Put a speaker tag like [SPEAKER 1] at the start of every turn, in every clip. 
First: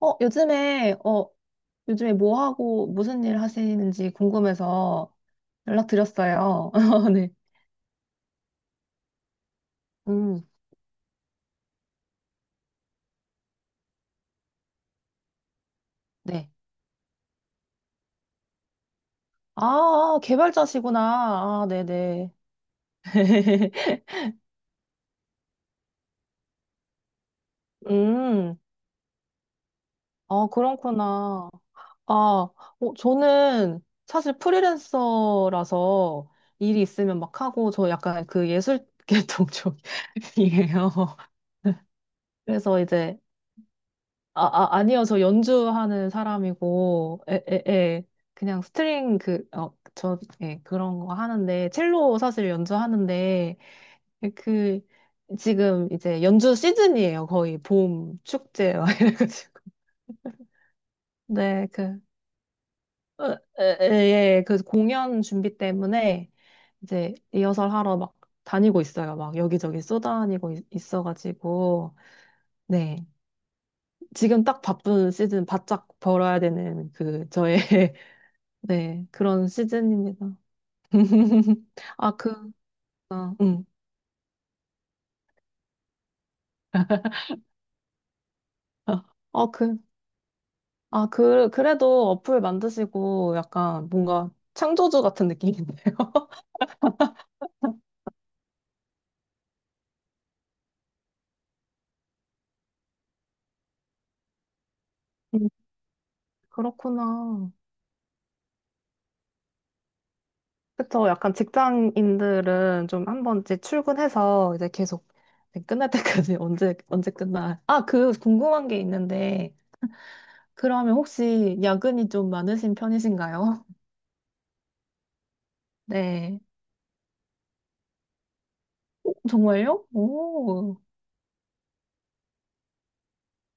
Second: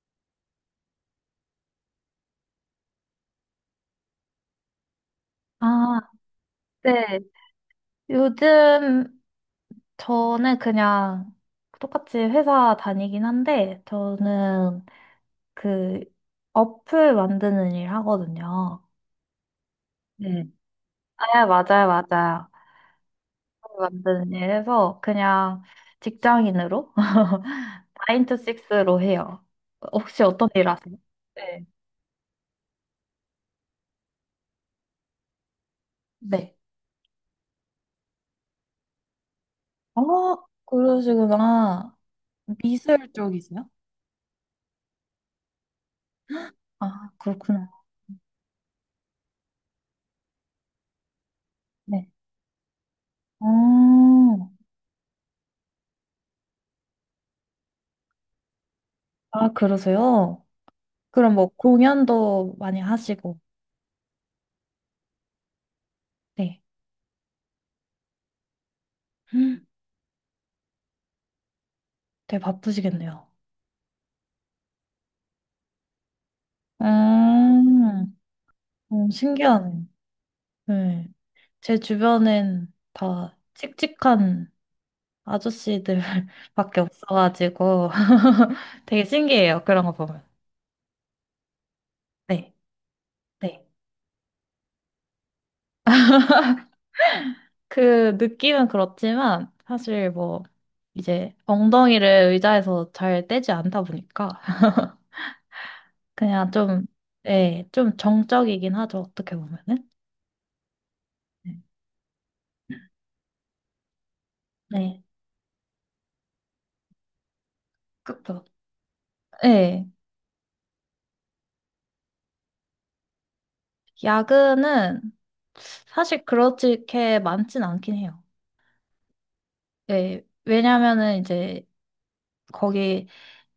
[SPEAKER 1] 어, 요즘에, 어, 요즘에 뭐 하고 무슨 일 하시는지 궁금해서
[SPEAKER 2] 아,
[SPEAKER 1] 연락드렸어요.
[SPEAKER 2] 네.
[SPEAKER 1] 네.
[SPEAKER 2] 요즘
[SPEAKER 1] 음,
[SPEAKER 2] 저는 그냥 똑같이 회사 다니긴 한데, 저는 그
[SPEAKER 1] 네.
[SPEAKER 2] 어플 만드는 일 하거든요.
[SPEAKER 1] 아,
[SPEAKER 2] 네.
[SPEAKER 1] 개발자시구나.
[SPEAKER 2] 아,
[SPEAKER 1] 아,
[SPEAKER 2] 맞아요,
[SPEAKER 1] 네네.
[SPEAKER 2] 맞아요. 어플 만드는 일 해서 그냥 직장인으로
[SPEAKER 1] 음,
[SPEAKER 2] 9to6로 해요. 혹시
[SPEAKER 1] 아,
[SPEAKER 2] 어떤 일 하세요?
[SPEAKER 1] 그렇구나.
[SPEAKER 2] 네.
[SPEAKER 1] 아, 어, 저는 사실 프리랜서라서
[SPEAKER 2] 네.
[SPEAKER 1] 일이 있으면 막 하고, 저 약간 그 예술 계통
[SPEAKER 2] 아,
[SPEAKER 1] 쪽이에요.
[SPEAKER 2] 그러시구나.
[SPEAKER 1] 그래서
[SPEAKER 2] 미술
[SPEAKER 1] 이제,
[SPEAKER 2] 쪽이세요?
[SPEAKER 1] 아니요. 저 연주하는
[SPEAKER 2] 아,
[SPEAKER 1] 사람이고, 에, 에,
[SPEAKER 2] 그렇구나.
[SPEAKER 1] 에. 그냥 스트링 그런 거 하는데,
[SPEAKER 2] 네.
[SPEAKER 1] 첼로 사실 연주하는데,
[SPEAKER 2] 어,
[SPEAKER 1] 그, 그 지금 이제 연주 시즌이에요. 거의 봄 축제, 막
[SPEAKER 2] 아,
[SPEAKER 1] 이래가지고.
[SPEAKER 2] 그러세요? 그럼 뭐
[SPEAKER 1] 네, 그,
[SPEAKER 2] 공연도 많이
[SPEAKER 1] 어,
[SPEAKER 2] 하시고,
[SPEAKER 1] 에, 그 공연 준비 때문에
[SPEAKER 2] 네.
[SPEAKER 1] 이제 리허설 하러 막 다니고 있어요. 막
[SPEAKER 2] 헉,
[SPEAKER 1] 여기저기 있어가지고,
[SPEAKER 2] 되게
[SPEAKER 1] 네.
[SPEAKER 2] 바쁘시겠네요.
[SPEAKER 1] 지금 딱 바쁜 시즌 바짝 벌어야 되는 그 저의
[SPEAKER 2] 음,
[SPEAKER 1] 네, 그런
[SPEAKER 2] 신기하네.
[SPEAKER 1] 시즌입니다.
[SPEAKER 2] 네. 제
[SPEAKER 1] 아, 그,
[SPEAKER 2] 주변엔
[SPEAKER 1] 아,
[SPEAKER 2] 다
[SPEAKER 1] 음.
[SPEAKER 2] 칙칙한 아저씨들밖에 없어가지고 되게
[SPEAKER 1] 아, 어,
[SPEAKER 2] 신기해요.
[SPEAKER 1] 그,
[SPEAKER 2] 그런 거 보면.
[SPEAKER 1] 아, 그래도 어플
[SPEAKER 2] 네,
[SPEAKER 1] 만드시고
[SPEAKER 2] 네.
[SPEAKER 1] 약간 뭔가 창조주 같은 느낌인데요.
[SPEAKER 2] 그 느낌은 그렇지만 사실 뭐 이제 엉덩이를 의자에서 잘 떼지 않다 보니까
[SPEAKER 1] 음,
[SPEAKER 2] 그냥 좀,
[SPEAKER 1] 그렇구나.
[SPEAKER 2] 네, 좀 정적이긴 하죠. 어떻게 보면은.
[SPEAKER 1] 그쵸. 약간
[SPEAKER 2] 네.
[SPEAKER 1] 직장인들은 좀 한 번씩 출근해서 이제
[SPEAKER 2] 네.
[SPEAKER 1] 계속 이제 끝날 때까지 언제, 언제 끝나. 아, 그
[SPEAKER 2] 그쵸?
[SPEAKER 1] 궁금한 게 있는데,
[SPEAKER 2] 네.
[SPEAKER 1] 그러면 혹시 야근이 좀 많으신 편이신가요?
[SPEAKER 2] 야근은 사실
[SPEAKER 1] 네.
[SPEAKER 2] 그렇게 많진 않긴 해요.
[SPEAKER 1] 정말요?
[SPEAKER 2] 네,
[SPEAKER 1] 오.
[SPEAKER 2] 왜냐면은 이제 거기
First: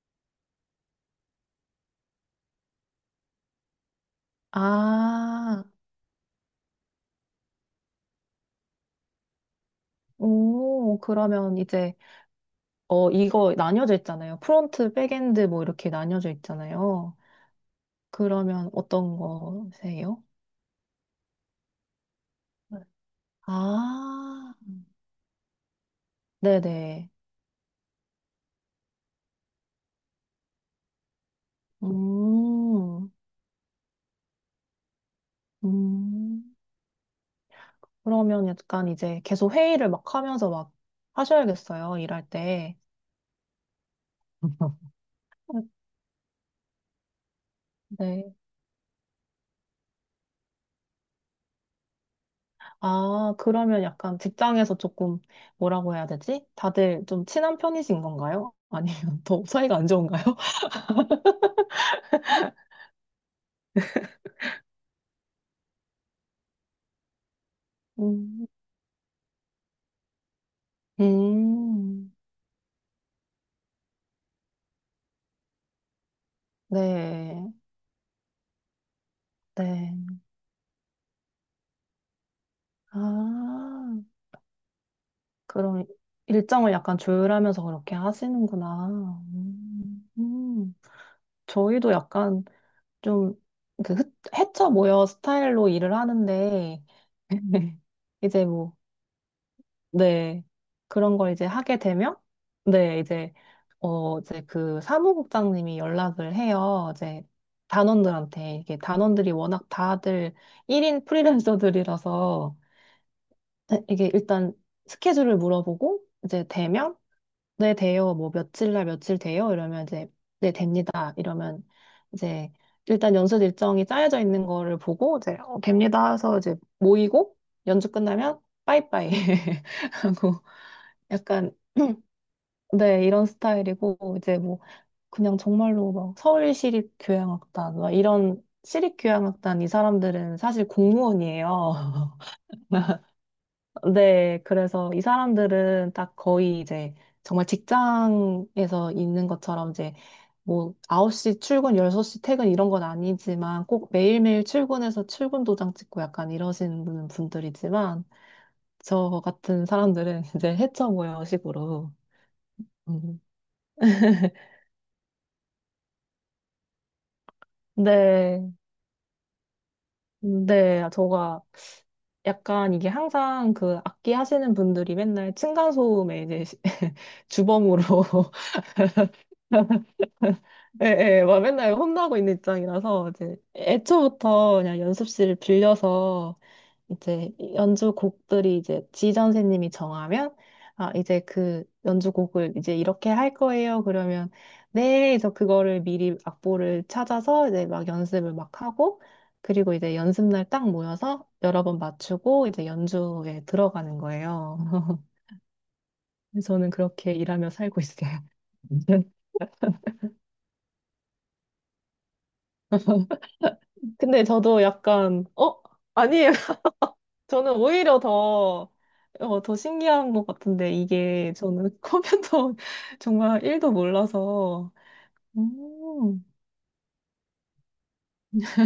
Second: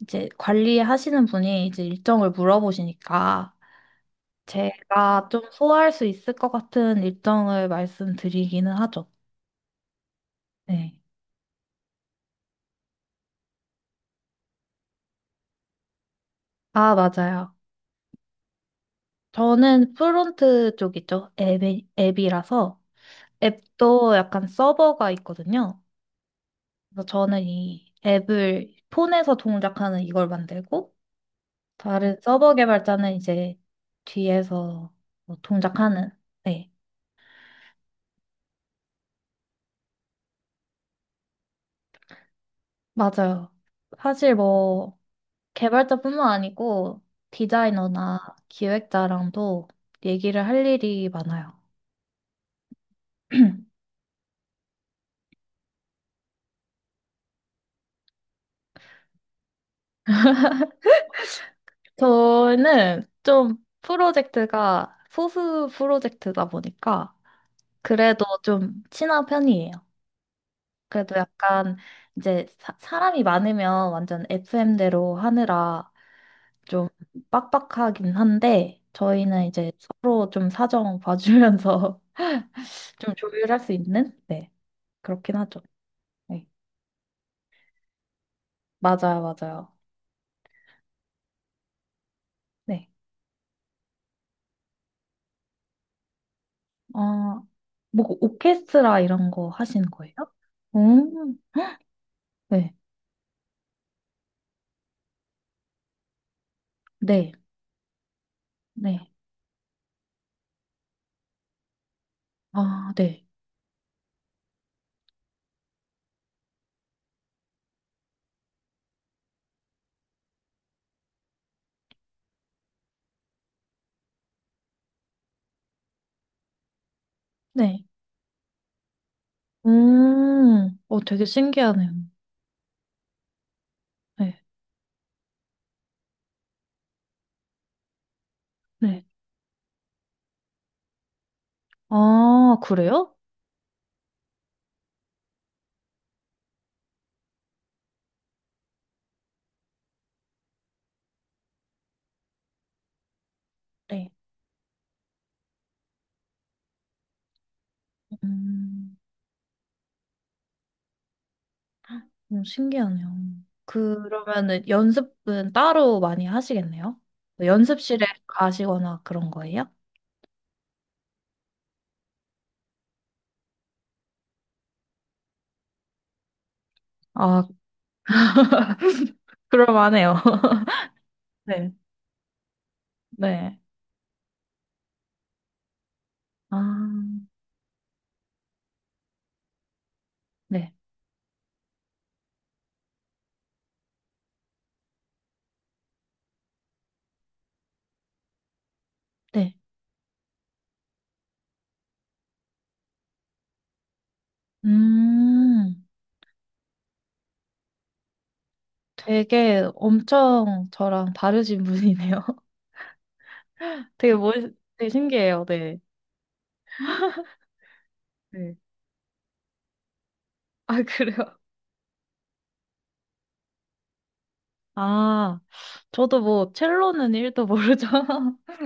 [SPEAKER 2] 이제 관리하시는 분이 이제 일정을 물어보시니까 제가 좀
[SPEAKER 1] 아.
[SPEAKER 2] 소화할 수 있을 것 같은 일정을 말씀드리기는 하죠. 네.
[SPEAKER 1] 오, 그러면 이제, 어, 이거 나뉘어져 있잖아요. 프론트, 백엔드 뭐 이렇게 나뉘어져
[SPEAKER 2] 아,
[SPEAKER 1] 있잖아요.
[SPEAKER 2] 맞아요.
[SPEAKER 1] 그러면 어떤
[SPEAKER 2] 저는
[SPEAKER 1] 거세요?
[SPEAKER 2] 프론트 쪽이죠. 앱이라서
[SPEAKER 1] 네.
[SPEAKER 2] 앱도 약간
[SPEAKER 1] 아,
[SPEAKER 2] 서버가 있거든요. 그래서
[SPEAKER 1] 네네.
[SPEAKER 2] 저는 이 앱을 폰에서 동작하는 이걸 만들고 다른 서버
[SPEAKER 1] 음,
[SPEAKER 2] 개발자는 이제 뒤에서 뭐 동작하는.
[SPEAKER 1] 음.
[SPEAKER 2] 네,
[SPEAKER 1] 그러면 약간 이제 계속 회의를 막 하면서 막 하셔야겠어요. 일할 때.
[SPEAKER 2] 맞아요. 사실 뭐 개발자뿐만 아니고 디자이너나
[SPEAKER 1] 네.
[SPEAKER 2] 기획자랑도 얘기를 할 일이 많아요.
[SPEAKER 1] 아, 그러면 약간 직장에서 조금 뭐라고 해야 되지? 다들 좀 친한 편이신 건가요? 아니면 더 사이가 안 좋은가요?
[SPEAKER 2] 저는 좀 프로젝트가 소수 프로젝트다 보니까 그래도
[SPEAKER 1] 음.
[SPEAKER 2] 좀 친한 편이에요. 그래도 약간
[SPEAKER 1] 음,
[SPEAKER 2] 이제 사람이 많으면 완전 FM대로 하느라 좀
[SPEAKER 1] 네,
[SPEAKER 2] 빡빡하긴 한데 저희는 이제
[SPEAKER 1] 네.
[SPEAKER 2] 서로 좀 사정 봐주면서 좀 조율할 수
[SPEAKER 1] 아,
[SPEAKER 2] 있는, 네, 그렇긴 하죠.
[SPEAKER 1] 그럼
[SPEAKER 2] 네,
[SPEAKER 1] 일정을 약간 조율하면서 그렇게 하시는구나.
[SPEAKER 2] 맞아요, 맞아요.
[SPEAKER 1] 음, 음. 저희도 약간
[SPEAKER 2] 네.
[SPEAKER 1] 좀 그 헤쳐 모여 스타일로 일을 하는데,
[SPEAKER 2] 어, 뭐
[SPEAKER 1] 이제 뭐,
[SPEAKER 2] 오케스트라 이런 거 하시는 거예요?
[SPEAKER 1] 네. 그런 걸
[SPEAKER 2] 음,
[SPEAKER 1] 이제 하게 되면,
[SPEAKER 2] 네,
[SPEAKER 1] 네, 이제, 어, 이제 그 사무국장님이 연락을 해요. 이제
[SPEAKER 2] 네,
[SPEAKER 1] 단원들한테. 이게
[SPEAKER 2] 네,
[SPEAKER 1] 단원들이 워낙 다들 1인 프리랜서들이라서,
[SPEAKER 2] 아, 네,
[SPEAKER 1] 네, 이게 일단 스케줄을 물어보고 이제 되면 네 돼요 뭐 며칠 날 며칠 돼요 이러면 이제 네 됩니다 이러면 이제 일단 연습 일정이 짜여져 있는 거를 보고 이제 어, 됩니다 해서 이제 모이고
[SPEAKER 2] 네.
[SPEAKER 1] 연주 끝나면 빠이빠이 하고
[SPEAKER 2] 어, 되게
[SPEAKER 1] 약간
[SPEAKER 2] 신기하네요.
[SPEAKER 1] 네 이런 스타일이고 이제
[SPEAKER 2] 네,
[SPEAKER 1] 뭐 그냥 정말로 막 서울 시립교향악단 막 이런
[SPEAKER 2] 네.
[SPEAKER 1] 시립교향악단 이 사람들은 사실 공무원이에요.
[SPEAKER 2] 아, 그래요?
[SPEAKER 1] 네, 그래서 이 사람들은 딱 거의 이제 정말 직장에서 있는 것처럼 이제 뭐 9시 출근, 6시 퇴근 이런 건 아니지만 꼭
[SPEAKER 2] 네.
[SPEAKER 1] 매일매일 출근해서 출근 도장 찍고 약간 이러시는 분들이지만
[SPEAKER 2] 음.
[SPEAKER 1] 저 같은 사람들은 이제 해쳐 모여 식으로.
[SPEAKER 2] 신기하네요.
[SPEAKER 1] 음.
[SPEAKER 2] 그러면은 연습은 따로 많이 하시겠네요? 연습실에
[SPEAKER 1] 네,
[SPEAKER 2] 가시거나 그런 거예요?
[SPEAKER 1] 네, 저가 약간 이게 항상 그 악기 하시는 분들이 맨날 층간소음에 이제
[SPEAKER 2] 아,
[SPEAKER 1] 주범으로
[SPEAKER 2] 그럴만해요.
[SPEAKER 1] 예, 막
[SPEAKER 2] 네,
[SPEAKER 1] 맨날 혼나고 있는 입장이라서, 이제,
[SPEAKER 2] 네.
[SPEAKER 1] 애초부터 그냥 연습실을 빌려서,
[SPEAKER 2] 아,
[SPEAKER 1] 이제, 연주 곡들이 이제 지전 선생님이 정하면,
[SPEAKER 2] 네,
[SPEAKER 1] 아, 이제 그 연주곡을 이제 이렇게 할 거예요. 그러면, 네, 그래서 그거를 미리 악보를 찾아서 이제 막 연습을 막 하고,
[SPEAKER 2] 네.
[SPEAKER 1] 그리고 이제 연습날 딱 모여서 여러 번 맞추고, 이제 연주에 들어가는 거예요.
[SPEAKER 2] 음,
[SPEAKER 1] 저는 그렇게 일하며 살고 있어요.
[SPEAKER 2] 되게 엄청 저랑 다르신 분이네요. 되게
[SPEAKER 1] 근데
[SPEAKER 2] 멋,
[SPEAKER 1] 저도
[SPEAKER 2] 되게
[SPEAKER 1] 약간,
[SPEAKER 2] 신기해요.
[SPEAKER 1] 어?
[SPEAKER 2] 네.
[SPEAKER 1] 아니에요. 저는 오히려
[SPEAKER 2] 네.
[SPEAKER 1] 더, 어, 더 신기한 것 같은데,
[SPEAKER 2] 아, 그래요?
[SPEAKER 1] 이게 저는 컴퓨터 정말 일도 몰라서.
[SPEAKER 2] 아, 저도
[SPEAKER 1] 음,
[SPEAKER 2] 뭐 첼로는 1도 모르죠.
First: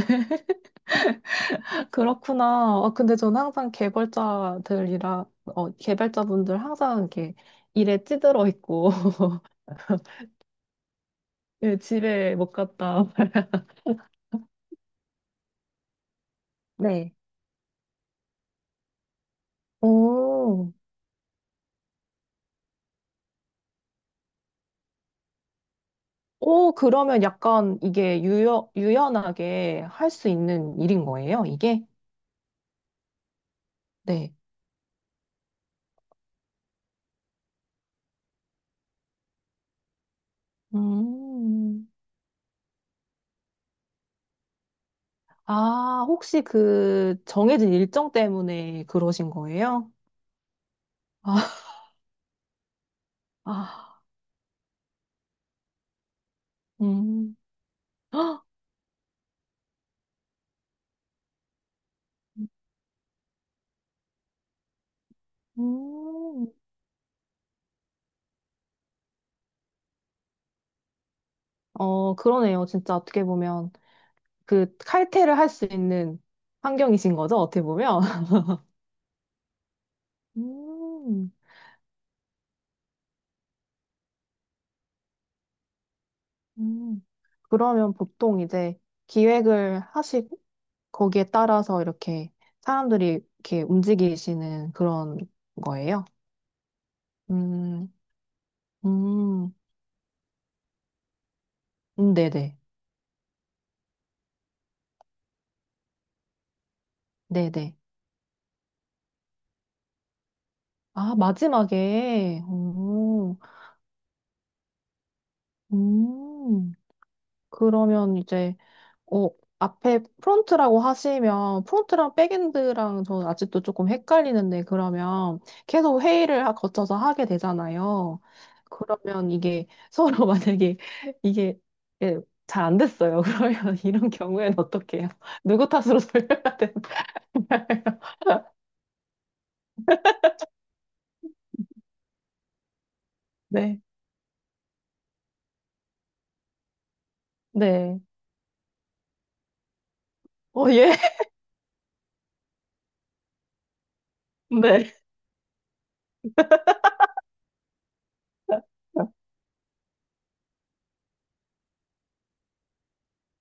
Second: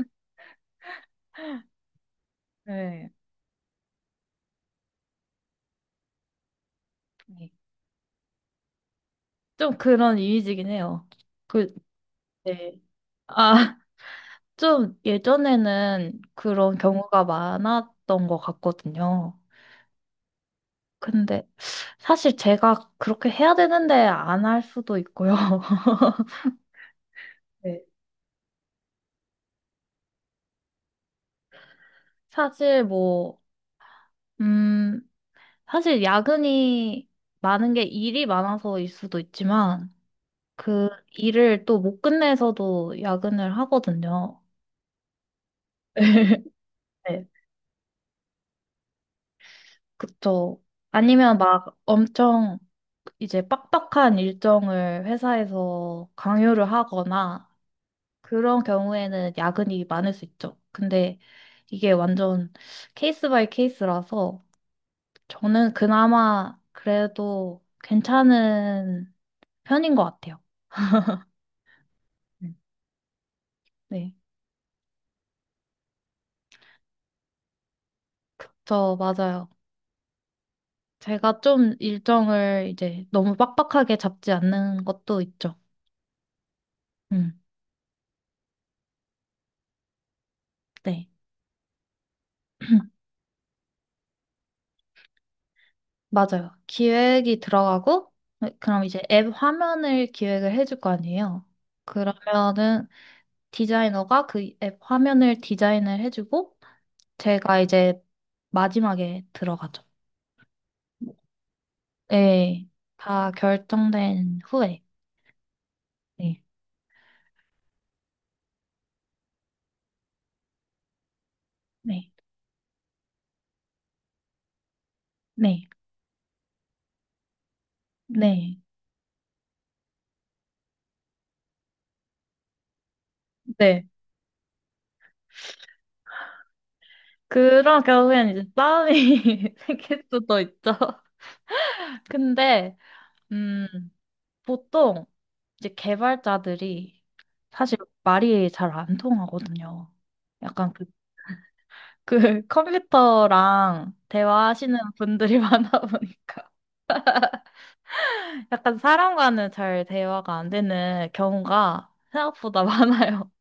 [SPEAKER 1] 그렇구나. 아,
[SPEAKER 2] 네.
[SPEAKER 1] 근데 저는 항상 개발자들이라, 어, 개발자분들 항상 이렇게
[SPEAKER 2] 네.
[SPEAKER 1] 일에 찌들어 있고,
[SPEAKER 2] 좀 그런 이미지긴 해요. 그,
[SPEAKER 1] 예, 집에 못
[SPEAKER 2] 네.
[SPEAKER 1] 갔다.
[SPEAKER 2] 아, 좀 예전에는 그런 음
[SPEAKER 1] 네.
[SPEAKER 2] 경우가 많았던 것 같거든요.
[SPEAKER 1] 오,
[SPEAKER 2] 근데 사실 제가 그렇게 해야 되는데 안 할 수도 있고요.
[SPEAKER 1] 오, 그러면 약간
[SPEAKER 2] 네.
[SPEAKER 1] 이게 유연, 유연하게 할 수 있는 일인 거예요, 이게?
[SPEAKER 2] 사실 뭐,
[SPEAKER 1] 네.
[SPEAKER 2] 음, 사실 야근이 많은 게 일이 많아서일 수도 있지만 그 일을 또
[SPEAKER 1] 음.
[SPEAKER 2] 못 끝내서도 야근을 하거든요.
[SPEAKER 1] 아, 혹시 그
[SPEAKER 2] 네,
[SPEAKER 1] 정해진 일정 때문에 그러신 거예요?
[SPEAKER 2] 그쵸. 아니면
[SPEAKER 1] 아,
[SPEAKER 2] 막 엄청 이제
[SPEAKER 1] 아,
[SPEAKER 2] 빡빡한 일정을 회사에서 강요를
[SPEAKER 1] 음.
[SPEAKER 2] 하거나
[SPEAKER 1] 헉,
[SPEAKER 2] 그런 경우에는 야근이 많을 수 있죠. 근데 이게 완전 케이스 바이 케이스라서 저는
[SPEAKER 1] 음.
[SPEAKER 2] 그나마 그래도 괜찮은 편인 것 같아요.
[SPEAKER 1] 어,
[SPEAKER 2] 음.
[SPEAKER 1] 그러네요. 진짜 어떻게 보면
[SPEAKER 2] 네.
[SPEAKER 1] 그 칼퇴를 할 수 있는 환경이신 거죠? 어떻게 보면.
[SPEAKER 2] 저 맞아요.
[SPEAKER 1] 음,
[SPEAKER 2] 제가 좀 일정을 이제 너무 빡빡하게 잡지 않는 것도 있죠.
[SPEAKER 1] 음.
[SPEAKER 2] 음,
[SPEAKER 1] 그러면 보통 이제 기획을 하시고
[SPEAKER 2] 네.
[SPEAKER 1] 거기에 따라서 이렇게 사람들이 이렇게 움직이시는 그런 거예요?
[SPEAKER 2] 맞아요. 기획이
[SPEAKER 1] 음,
[SPEAKER 2] 들어가고, 네, 그럼 이제 앱
[SPEAKER 1] 음,
[SPEAKER 2] 화면을 기획을 해줄 거 아니에요.
[SPEAKER 1] 네네.
[SPEAKER 2] 그러면은 디자이너가 그 앱 화면을 디자인을 해주고 제가
[SPEAKER 1] 네네.
[SPEAKER 2] 이제 마지막에 들어가죠.
[SPEAKER 1] 아, 마지막에.
[SPEAKER 2] 네, 다
[SPEAKER 1] 오,
[SPEAKER 2] 결정된 후에. 네,
[SPEAKER 1] 음. 그러면 이제, 어, 앞에 프론트라고 하시면,
[SPEAKER 2] 네,
[SPEAKER 1] 프론트랑 백엔드랑 저는 아직도 조금 헷갈리는데, 그러면
[SPEAKER 2] 네,
[SPEAKER 1] 계속 거쳐서 하게 되잖아요.
[SPEAKER 2] 네,
[SPEAKER 1] 그러면 이게 서로 만약에 이게 예, 잘안 됐어요. 그러면
[SPEAKER 2] 네.
[SPEAKER 1] 이런 경우에는 어떻게 해요? 누구 탓으로 돌려야 되나요?
[SPEAKER 2] 그런 경우에는 이제 싸움이 생길 수도 있죠. 근데, 음,
[SPEAKER 1] 네.
[SPEAKER 2] 보통 이제 개발자들이 사실
[SPEAKER 1] 네.
[SPEAKER 2] 말이 잘 안 통하거든요.
[SPEAKER 1] 어,
[SPEAKER 2] 약간 그,
[SPEAKER 1] 예.
[SPEAKER 2] 그 컴퓨터랑 대화하시는
[SPEAKER 1] 네.
[SPEAKER 2] 분들이 많아 보니까. 약간 사람과는 잘 대화가 안 되는 경우가 생각보다 많아요.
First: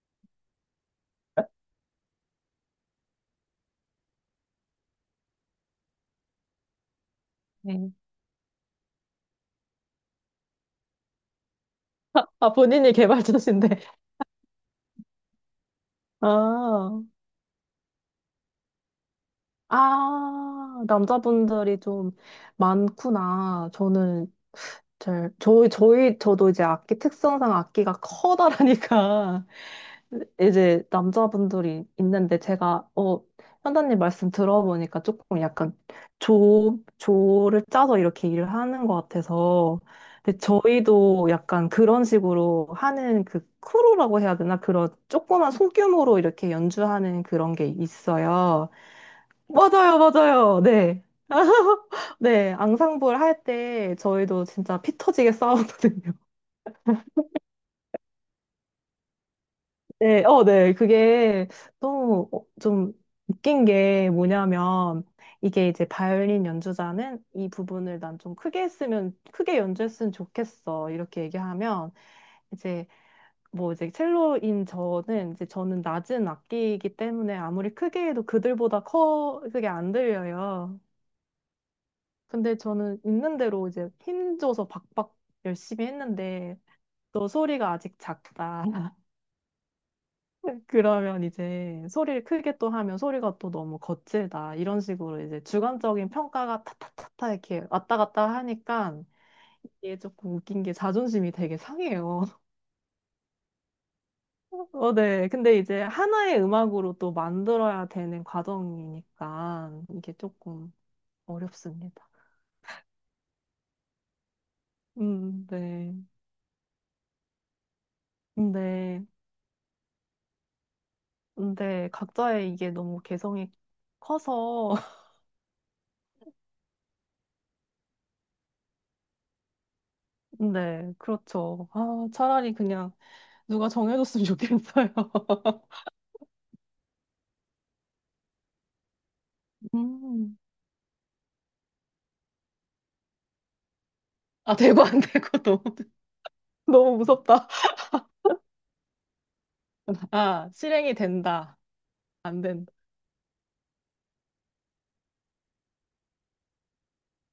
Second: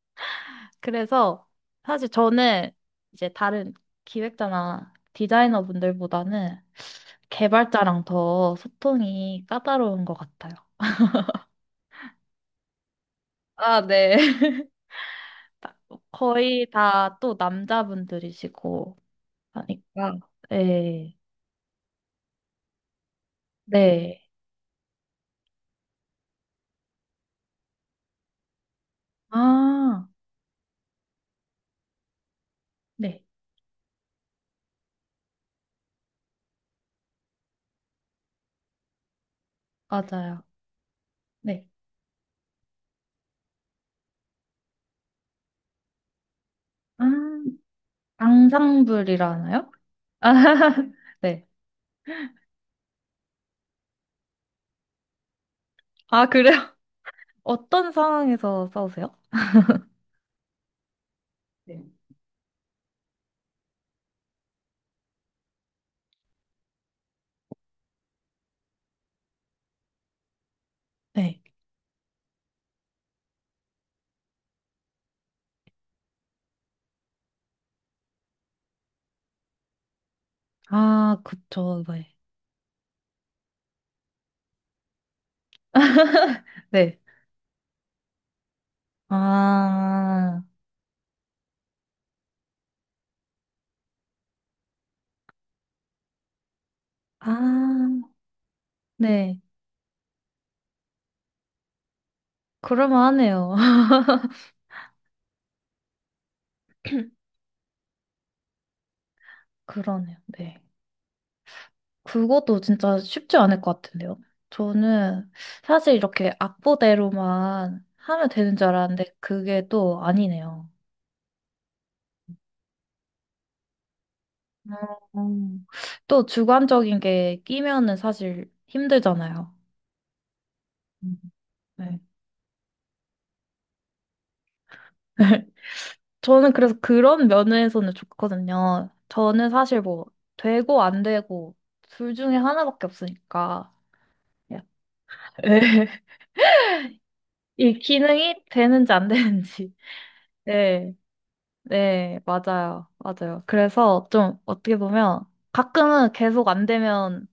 [SPEAKER 2] 그래서 사실 저는 이제 다른 기획자나 디자이너 분들보다는
[SPEAKER 1] 네.
[SPEAKER 2] 개발자랑 더 소통이 까다로운 것 같아요.
[SPEAKER 1] 아, 본인이 개발자신데.
[SPEAKER 2] 아, 네. 다- 거의
[SPEAKER 1] 아,
[SPEAKER 2] 다 또 남자분들이시고 하니까,
[SPEAKER 1] 아,
[SPEAKER 2] 네,
[SPEAKER 1] 남자분들이 좀 많구나.
[SPEAKER 2] 네.
[SPEAKER 1] 저는 저도 이제 악기 특성상 악기가 커다라니까
[SPEAKER 2] 아,
[SPEAKER 1] 이제 남자분들이 있는데 제가, 어,
[SPEAKER 2] 네,
[SPEAKER 1] 현다님 말씀 들어보니까 조금 약간 조를 짜서 이렇게 일을 하는 것 같아서. 근데
[SPEAKER 2] 맞아요.
[SPEAKER 1] 저희도
[SPEAKER 2] 네.
[SPEAKER 1] 약간 그런 식으로 하는 그 크루라고 해야 되나? 그런 조그만 소규모로 이렇게
[SPEAKER 2] 아,
[SPEAKER 1] 연주하는 그런 게 있어요.
[SPEAKER 2] 앙상블이라나요?
[SPEAKER 1] 맞아요, 맞아요. 네.
[SPEAKER 2] 네.
[SPEAKER 1] 네, 앙상블 할 때 저희도 진짜 피 터지게 싸웠거든요.
[SPEAKER 2] 아, 그래? 어떤 상황에서 싸우세요?
[SPEAKER 1] 네, 어, 네. 그게
[SPEAKER 2] 네.
[SPEAKER 1] 너무 어, 좀 웃긴 게 뭐냐면 이게 이제 바이올린 연주자는 이 부분을 난 좀 크게 했으면 크게 연주했으면 좋겠어. 이렇게
[SPEAKER 2] 네.
[SPEAKER 1] 얘기하면 이제 뭐 이제 첼로인 저는 이제 저는 낮은 악기이기 때문에 아무리 크게 해도 그들보다 커 그게 안 들려요.
[SPEAKER 2] 아, 그쵸. 네.
[SPEAKER 1] 근데 저는 있는 대로 이제 힘줘서 박박 열심히 했는데
[SPEAKER 2] 네.
[SPEAKER 1] 너 소리가 아직 작다.
[SPEAKER 2] 아,
[SPEAKER 1] 그러면 이제 소리를 크게 또 하면 소리가 또 너무 거칠다. 이런 식으로 이제 주관적인 평가가 타타타타
[SPEAKER 2] 아,
[SPEAKER 1] 이렇게 왔다 갔다 하니까
[SPEAKER 2] 네.
[SPEAKER 1] 이게 조금 웃긴 게 자존심이 되게 상해요.
[SPEAKER 2] 그럴만하네요.
[SPEAKER 1] 어, 네. 근데 이제 하나의 음악으로 또 만들어야 되는 과정이니까 이게
[SPEAKER 2] 그러네요. 네.
[SPEAKER 1] 조금 어렵습니다.
[SPEAKER 2] 그것도 진짜 쉽지 않을 것 같은데요. 저는 사실
[SPEAKER 1] 네.
[SPEAKER 2] 이렇게 악보대로만 하면 되는 줄
[SPEAKER 1] 네.
[SPEAKER 2] 알았는데 그게 또 아니네요.
[SPEAKER 1] 근데 각자의 이게 너무 개성이 커서,
[SPEAKER 2] 음. 또 주관적인 게 끼면은 사실 힘들잖아요.
[SPEAKER 1] 네,
[SPEAKER 2] 음.
[SPEAKER 1] 그렇죠.
[SPEAKER 2] 네.
[SPEAKER 1] 아, 차라리 그냥 누가 정해줬으면 좋겠어요.
[SPEAKER 2] 저는 그래서 그런 면에서는 좋거든요. 저는 사실 뭐
[SPEAKER 1] 음.
[SPEAKER 2] 되고 안 되고 둘 중에 하나밖에 없으니까.
[SPEAKER 1] 아,
[SPEAKER 2] 예.
[SPEAKER 1] 되고 안 되고 너무, 너무 무섭다.
[SPEAKER 2] 이 기능이 되는지 안 되는지.
[SPEAKER 1] 아, 실행이
[SPEAKER 2] 네.
[SPEAKER 1] 된다.
[SPEAKER 2] 네,
[SPEAKER 1] 안 된다.
[SPEAKER 2] 맞아요. 맞아요. 그래서 좀 어떻게 보면 가끔은 계속 안 되면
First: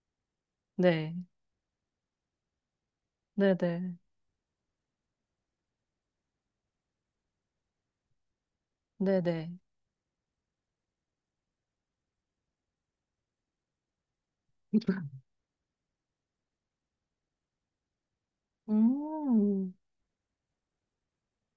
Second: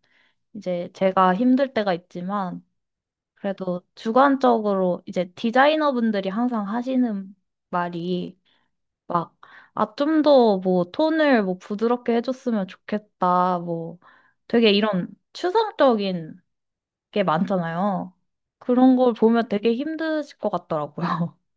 [SPEAKER 2] 이제
[SPEAKER 1] 네,
[SPEAKER 2] 제가 힘들 때가 있지만 그래도
[SPEAKER 1] 네네,
[SPEAKER 2] 주관적으로 이제 디자이너분들이 항상 하시는 말이 막,
[SPEAKER 1] 네네.
[SPEAKER 2] 아, 좀 더 뭐 톤을 뭐 부드럽게 해줬으면 좋겠다. 뭐 되게 이런 추상적인 게 많잖아요. 그런 걸 보면 되게
[SPEAKER 1] 음.
[SPEAKER 2] 힘드실 것 같더라고요.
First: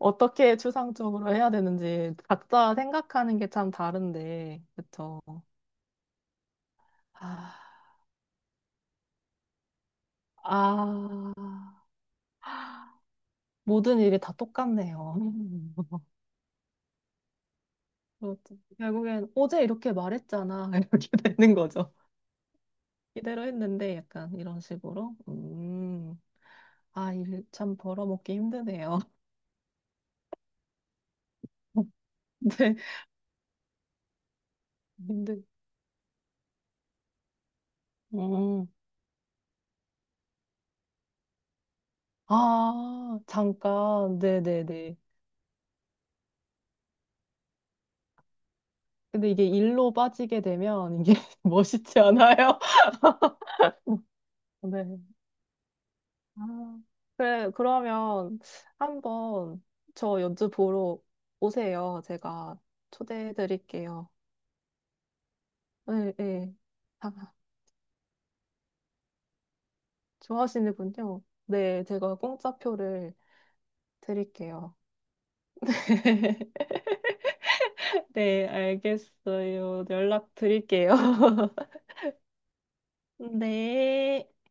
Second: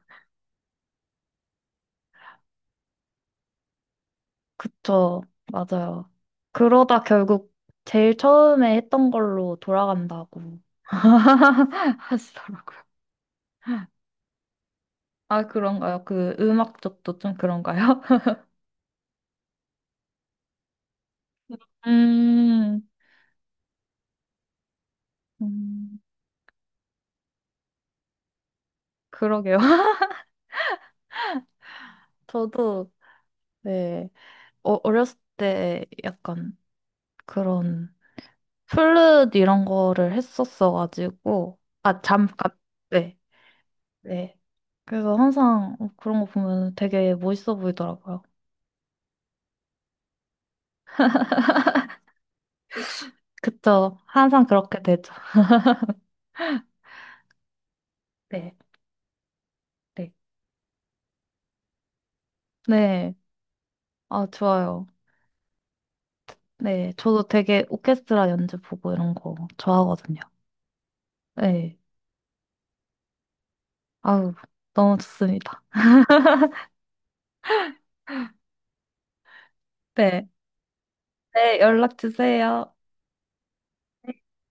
[SPEAKER 1] 어떻게 추상적으로 해야 되는지 각자 생각하는 게 참 다른데, 그쵸?
[SPEAKER 2] 그쵸. 맞아요. 그러다 결국
[SPEAKER 1] 아,
[SPEAKER 2] 제일 처음에 했던 걸로 돌아간다고
[SPEAKER 1] 아,
[SPEAKER 2] 하시더라고요.
[SPEAKER 1] 모든 일이 다 똑같네요.
[SPEAKER 2] 아, 그런가요? 그 음악 쪽도 좀 그런가요?
[SPEAKER 1] 그렇죠. 결국엔 어제 이렇게 말했잖아. 이렇게 되는 거죠.
[SPEAKER 2] 음,
[SPEAKER 1] 이대로 했는데 약간 이런 식으로.
[SPEAKER 2] 음,
[SPEAKER 1] 아, 일 참 벌어먹기 힘드네요.
[SPEAKER 2] 그러게요.
[SPEAKER 1] 네,
[SPEAKER 2] 저도, 네, 어, 어렸을
[SPEAKER 1] 힘들.
[SPEAKER 2] 때 약간 그런
[SPEAKER 1] 음.
[SPEAKER 2] 플룻 이런 거를 했었어가지고, 아, 잠깐. 네.
[SPEAKER 1] 아, 잠깐.
[SPEAKER 2] 네.
[SPEAKER 1] 네네네.
[SPEAKER 2] 그래서 항상 그런 거 보면 되게 멋있어 보이더라고요.
[SPEAKER 1] 근데 이게 일로 빠지게 되면 이게 멋있지 않아요?
[SPEAKER 2] 그쵸. 항상 그렇게
[SPEAKER 1] 네.
[SPEAKER 2] 되죠.
[SPEAKER 1] 아, 그래, 그러면
[SPEAKER 2] 네.
[SPEAKER 1] 한번
[SPEAKER 2] 네.
[SPEAKER 1] 저 연주 보러 오세요. 제가
[SPEAKER 2] 네.
[SPEAKER 1] 초대해 드릴게요.
[SPEAKER 2] 아, 좋아요.
[SPEAKER 1] 네, 네.
[SPEAKER 2] 네.
[SPEAKER 1] 아,
[SPEAKER 2] 저도 되게 오케스트라 연주 보고 이런 거 좋아하거든요.
[SPEAKER 1] 좋아하시는군요.
[SPEAKER 2] 네.
[SPEAKER 1] 네, 제가 공짜표를
[SPEAKER 2] 아우,
[SPEAKER 1] 드릴게요.
[SPEAKER 2] 너무 좋습니다.
[SPEAKER 1] 네, 알겠어요.
[SPEAKER 2] 네.
[SPEAKER 1] 연락 드릴게요.
[SPEAKER 2] 네, 연락 주세요.
[SPEAKER 1] 네.